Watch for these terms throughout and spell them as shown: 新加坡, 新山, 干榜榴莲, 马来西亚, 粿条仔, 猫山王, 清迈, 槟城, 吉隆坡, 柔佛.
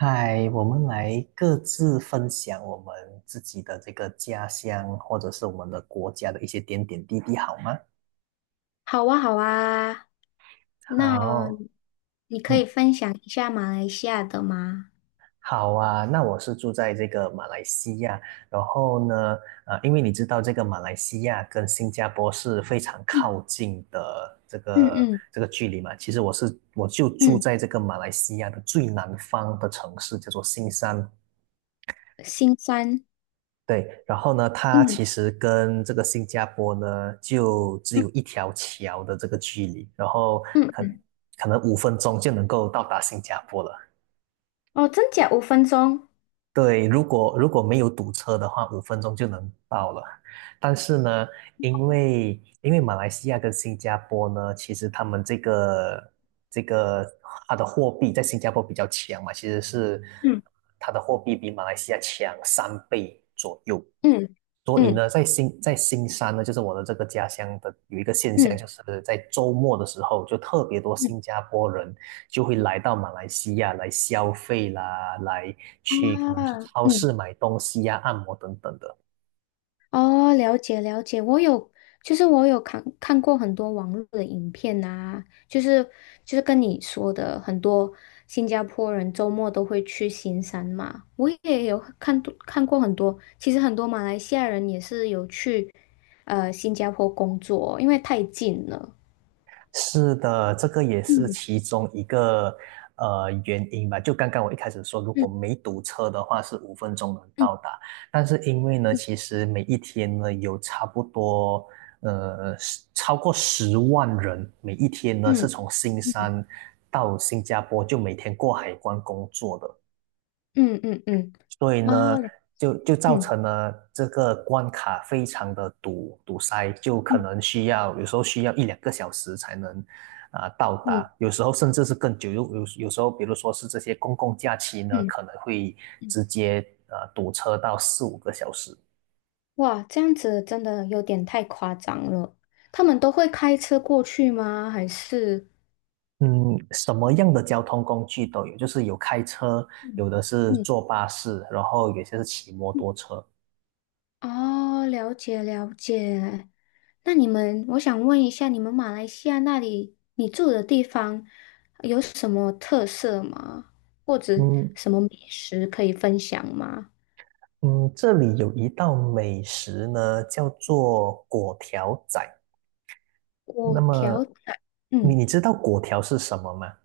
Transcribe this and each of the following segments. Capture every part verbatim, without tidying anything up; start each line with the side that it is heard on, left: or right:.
right: 嗨，我们来各自分享我们自己的这个家乡，或者是我们的国家的一些点点滴滴，好吗？
left: 好啊，好啊，那
right: 好，
left: 你可以
right: 嗯，
left: 分享一下马来西亚的吗？
right: 好啊。那我是住在这个马来西亚，然后呢，呃，因为你知道这个马来西亚跟新加坡是非常
left: 嗯
right: 靠近的这
left: 嗯
right: 个
left: 嗯
right: 这个距离嘛。其实我是我就住
left: 嗯，
right: 在这个马来西亚的最南方的城市，叫做新山。
left: 新山，
right: 对，然后呢，它
left: 嗯
right: 其实跟这个新加坡呢，就只
left: 嗯
right: 有一条桥的这个距离，然后
left: 嗯
right: 可
left: 嗯，
right: 可能五分钟就能够到达新加坡了。
left: 哦，真假五分钟，
right: 对，如果如果没有堵车的话，五分钟就能到了。但是呢，因为因为马来西亚跟新加坡呢，其实他们这个这个它的货币在新加坡比较强嘛，其实是
left: 嗯
right: 它的货币比马来西亚强三倍左右。
left: 嗯
right: 所以
left: 嗯
right: 呢，在新在新山呢，就是我的这个家乡的有一个现象，就
left: 嗯
right: 是在周末的时候，就特别多
left: 嗯
right: 新加坡人就会来到马来西亚来消费啦，来去可能去
left: 啊，
right: 超市
left: 嗯
right: 买东西呀、按摩等等的。
left: 哦，了解了解，我有，就是我有看看过很多网络的影片啊，就是就是跟你说的，很多新加坡人周末都会去行山嘛，我也有看多看过很多，其实很多马来西亚人也是有去呃新加坡工作，因为太近了。
right: 是的，这个也是
left: 嗯
right: 其中一个呃原因吧。就刚刚我一开始说，如果
left: 嗯
right: 没堵车的话，是五分钟能
left: 嗯
right: 到达。但是因为呢，其实每一天呢有差不多呃超过十万人，每一天呢是
left: 嗯
right: 从新
left: 嗯
right: 山到新加坡，就每天过海关工作的。
left: 嗯嗯嗯
right: 所以呢，
left: 嗯，哦，
right: 就就造
left: 嗯
right: 成了这个关卡非常的堵堵塞，就可
left: 嗯
right: 能需要有时候需要一两个小时才能啊、呃到达，
left: 嗯
right: 有时候甚至是更久。有有有时候，比如说是这些公共假期呢，
left: 嗯
right: 可能会
left: 嗯。
right: 直接呃堵车到四五个小时。
left: 哇，这样子真的有点太夸张了。他们都会开车过去吗？还是？
right: 嗯，什么样的交通工具都有，就是有开车，
left: 嗯
right: 有的是
left: 嗯，
right: 坐巴士，然后有些是骑摩
left: 嗯
right: 托车。
left: 哦，了解了解。那你们，我想问一下，你们马来西亚那里，你住的地方有什么特色吗？或者
right: 嗯，
left: 什么美食可以分享吗？
right: 嗯，这里有一道美食呢，叫做粿条仔。那
left: 我
right: 么，
left: 调，
right: 你
left: 嗯。
right: 你知道粿条是什么吗？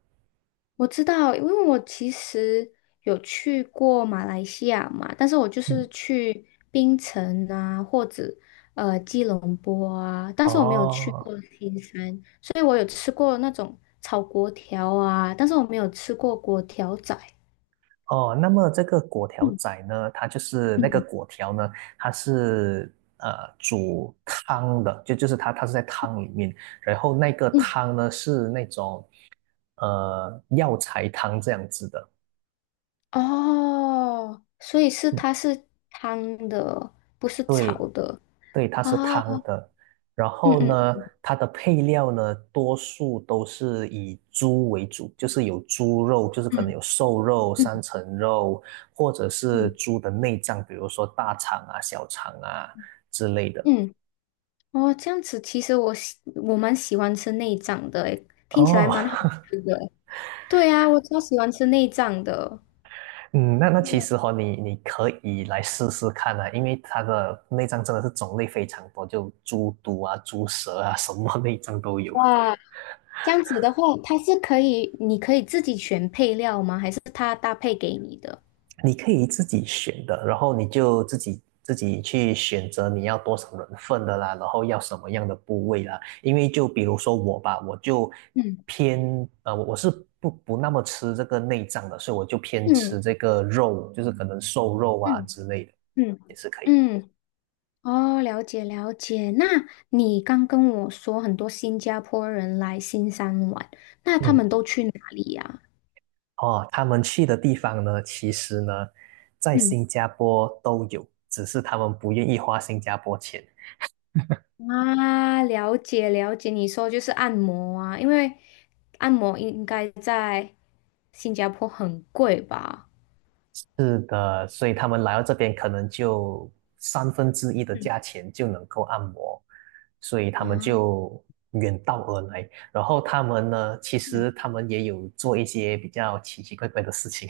left: 我知道，因为我其实有去过马来西亚嘛，但是我就是
right: 嗯，
left: 去槟城啊，或者呃吉隆坡啊，但是我没有去过
right: 哦
left: 新山，所以我有吃过那种炒粿条啊，但是我没有吃过粿条仔。
right: 哦，那么这个粿条
left: 嗯
right: 仔呢，它就是那个
left: 嗯
right: 粿条呢，它是呃煮汤的，就就是它它是在汤里面，然后那个
left: 嗯，
right: 汤呢是那种呃药材汤这样子的。
left: 哦，所以是
right: 嗯。
left: 它是汤的，不是炒
right: 对。
left: 的
right: 对，它是
left: 啊。
right: 汤的。然
left: 嗯
right: 后
left: 嗯
right: 呢，它的配料呢，多数都是以猪为主，就是有猪肉，就是可能
left: 嗯
right: 有瘦肉、
left: 嗯
right: 三层肉，或者是
left: 嗯
right: 猪的内脏，比如说大肠啊、小肠啊之类的。
left: 嗯。哦，这样子，其实我喜我蛮喜欢吃内脏的，诶，听起来
right: 哦，
left: 蛮好吃的诶。对啊，我超喜欢吃内脏的。
right: 嗯，那那其
left: 对
right: 实哈、哦，你你可以来试试看啊，因为它的内脏真的是种类非常多，就猪肚啊、猪舌啊，什么内脏都有。
left: 哇，这样子的话，它是可以，你可以自己选配料吗？还是它搭配给你的？
right: 你可以自己选的，然后你就自己自己去选择你要多少人份的啦，然后要什么样的部位啦。因为就比如说我吧，我就
left: 嗯
right: 偏呃，我我是不不那么吃这个内脏的，所以我就偏吃
left: 嗯
right: 这个肉，就是可能瘦肉啊
left: 嗯
right: 之类的，
left: 嗯
right: 也是可以。
left: 嗯，哦，了解了解。那你刚跟我说很多新加坡人来新山玩，那他
right: 嗯，
left: 们都去哪里呀？
right: 哦，他们去的地方呢，其实呢，在
left: 嗯。
right: 新加坡都有，只是他们不愿意花新加坡钱。
left: 啊，了解了解，你说就是按摩啊，因为按摩应该在新加坡很贵吧？
right: 是的，所以他们来到这边，可能就三分之一的
left: 嗯
right: 价钱就能够按摩，所以他们
left: 啊，
right: 就远道而来。然后他们呢，其实
left: 嗯
right: 他们也有做一些比较奇奇怪怪的事情。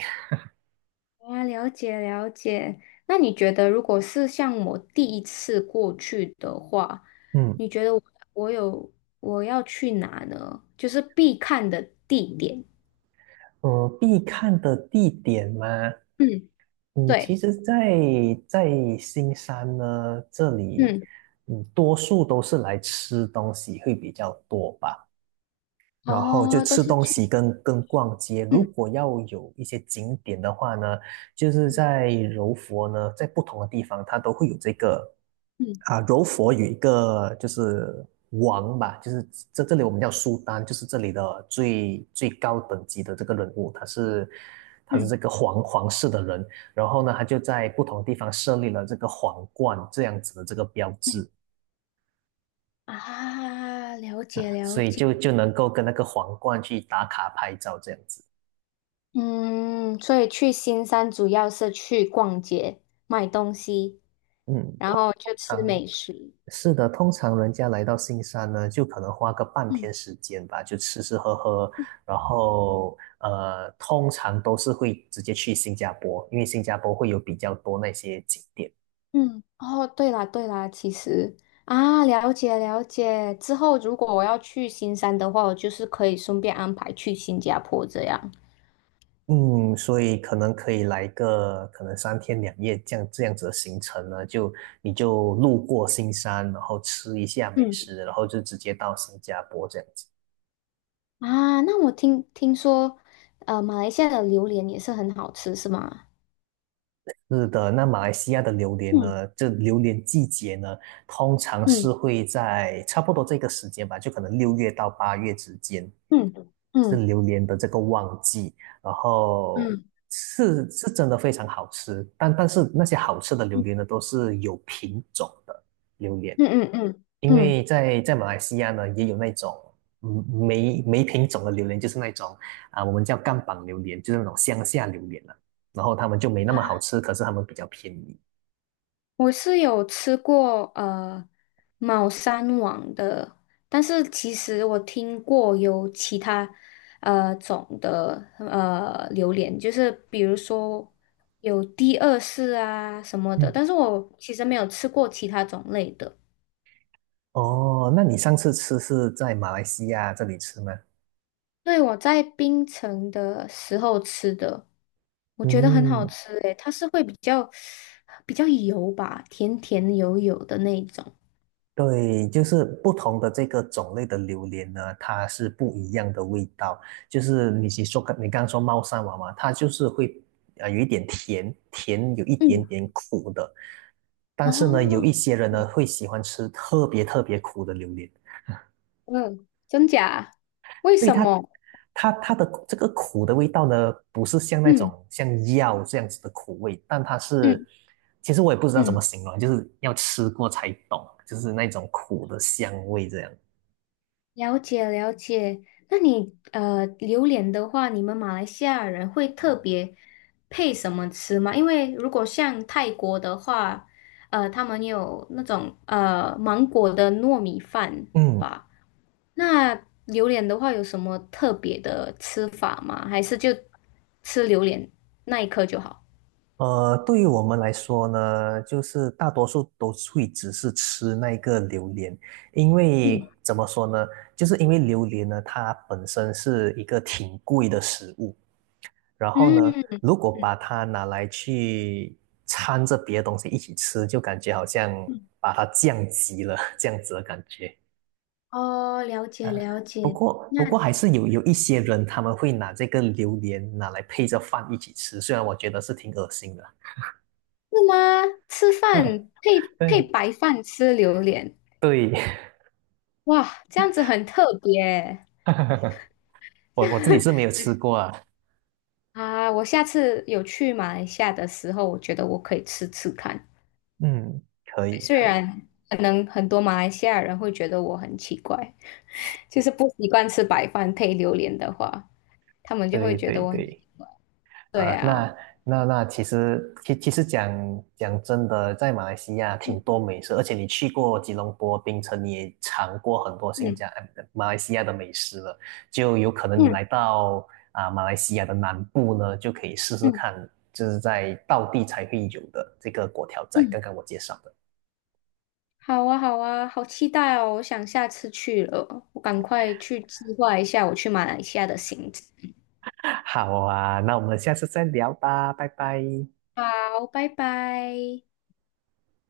left: 啊，了解了解。那你觉得，如果是像我第一次过去的话，
right: 嗯，
left: 你觉得我我有我要去哪呢？就是必看的地点。
right: 呃，必看的地点嘛，
left: 嗯，
right: 嗯，其
left: 对，
right: 实在，在新山呢，这里，
left: 嗯，
right: 嗯，多数都是来吃东西会比较多吧。然后就
left: 哦，都
right: 吃
left: 是
right: 东西
left: 去，
right: 跟跟逛街。如
left: 嗯
right: 果要有一些景点的话呢，就是
left: 嗯
right: 在柔佛呢，在不同的地方它都会有这个
left: 嗯
right: 啊，柔佛有一个就是王吧，就是这这里我们叫苏丹，就是这里的最最高等级的这个人物，他是他是
left: 嗯
right: 这个皇皇室的人，然后呢，他就在不同的地方设立了这个皇冠这样子的这个标
left: 嗯
right: 志
left: 啊，了
right: 啊，
left: 解
right: 所
left: 了
right: 以
left: 解。
right: 就就能够跟那个皇冠去打卡拍照这样子，
left: 嗯，所以去新山主要是去逛街、买东西，
right: 嗯。
left: 然后就吃
right: 常
left: 美食。
right: 是的，通常人家来到新山呢，就可能花个半
left: 嗯
right: 天时间吧，就吃吃喝喝，然后呃，通常都是会直接去新加坡，因为新加坡会有比较多那些景点。
left: 嗯，哦，对啦对啦，其实啊，了解了解。之后如果我要去新山的话，我就是可以顺便安排去新加坡这样。
right: 嗯，所以可能可以来个可能三天两夜这样这样子的行程呢，就你就路过新山，然后吃一下美
left: 嗯
right: 食，然后就直接到新加坡这样子。
left: 啊，那我听听说，呃，马来西亚的榴莲也是很好吃，是吗？
right: 是的，那马来西亚的榴莲
left: 嗯
right: 呢？这榴莲季节呢，通常是
left: 嗯
right: 会在差不多这个时间吧，就可能六月到八月之间。
left: 嗯
right: 是
left: 嗯
right: 榴莲的这个旺季，然后
left: 嗯
right: 是是真的非常好吃，但但是那些好吃的榴
left: 嗯
right: 莲呢，都是有品种的榴莲，
left: 嗯嗯嗯嗯。
right: 因
left: 嗯
right: 为
left: 嗯
right: 在在马来西亚呢，也有那种嗯没没品种的榴莲，就是那种啊、我们叫干榜榴莲，就是那种乡下榴莲了、然后他们就没那么好吃，可是他们比较便宜。
left: 我是有吃过呃猫山王的，但是其实我听过有其他呃种的呃榴莲，就是比如说有第二世啊什么的，
right: 嗯，
left: 但是我其实没有吃过其他种类的。
right: 哦，那你上次吃是在马来西亚这里吃吗？
left: 对，我在槟城的时候吃的，我觉得很好
right: 嗯，
left: 吃诶，它是会比较比较油吧，甜甜油油的那一种。
right: 对，就是不同的这个种类的榴莲呢，它是不一样的味道。就是你你说你刚刚说猫山王嘛，它就是会呃有一点甜，甜有一点
left: 嗯。
right: 点苦的。但是呢，有
left: 哦，
right: 一些人呢会喜欢吃特别特别苦的榴莲，
left: 嗯，真假？为
right: 所以
left: 什
right: 它
left: 么？
right: 它它的这个苦的味道呢，不是像那
left: 嗯
right: 种像药这样子的苦味，但它是
left: 嗯
right: 其实我也不知道怎
left: 嗯，
right: 么形容，就是要吃过才懂，就是那种苦的香味这样。
left: 了解了解。那你呃，榴莲的话，你们马来西亚人会特别配什么吃吗？因为如果像泰国的话，呃，他们有那种呃芒果的糯米饭
right: 嗯。
left: 吧。那榴莲的话，有什么特别的吃法吗？还是就吃榴莲那一颗就好？
right: 呃，对于我们来说呢，就是大多数都会只是吃那个榴莲，因
left: 嗯
right: 为怎么说呢，就是因为榴莲呢，它本身是一个挺贵的食物，然后呢，
left: 嗯。
right: 如果把它拿来去掺着别的东西一起吃，就感觉好像把它降级了这样子的感觉。
left: 哦，了解了
right: 不
left: 解。
right: 过，不
left: 那
right: 过还
left: 是
right: 是有有一些人他们会拿这个榴莲拿来配着饭一起吃，虽然我觉得是挺恶心的。
left: 吗？吃饭
right: 嗯，
left: 配配
right: 对，
left: 白饭吃榴莲，
right: 对，
left: 哇，这样子很特别
right: 我我自己是没有吃过啊。
left: 啊！我下次有去马来西亚的时候，我觉得我可以吃吃看。
right: 嗯，可以，
left: 虽
right: 可以，
left: 然可能很多马来西亚人会觉得我很奇怪，就是不习惯吃白饭配榴莲的话，他们就会
right: 对
left: 觉
right: 对
left: 得我很……
right: 对，
left: 对
right: 啊，
left: 啊，
right: 那那那其实其其实讲讲真的，在马来西亚挺
left: 嗯
right: 多美食，而且你去过吉隆坡、槟城，你也尝过很多新
left: 嗯
right: 加呃马来西亚的美食了，就有可能你
left: 嗯
right: 来到啊马来西亚的南部呢，就可以试试
left: 嗯
right: 看，就是在道地才会有的这个粿条仔，
left: 嗯。
right: 刚刚我介绍的。
left: 好啊，好啊，好期待哦！我想下次去了，我赶快去计划一下我去马来西亚的行程。
right: 好啊，那我们下次再聊吧，拜拜。
left: 好，拜拜。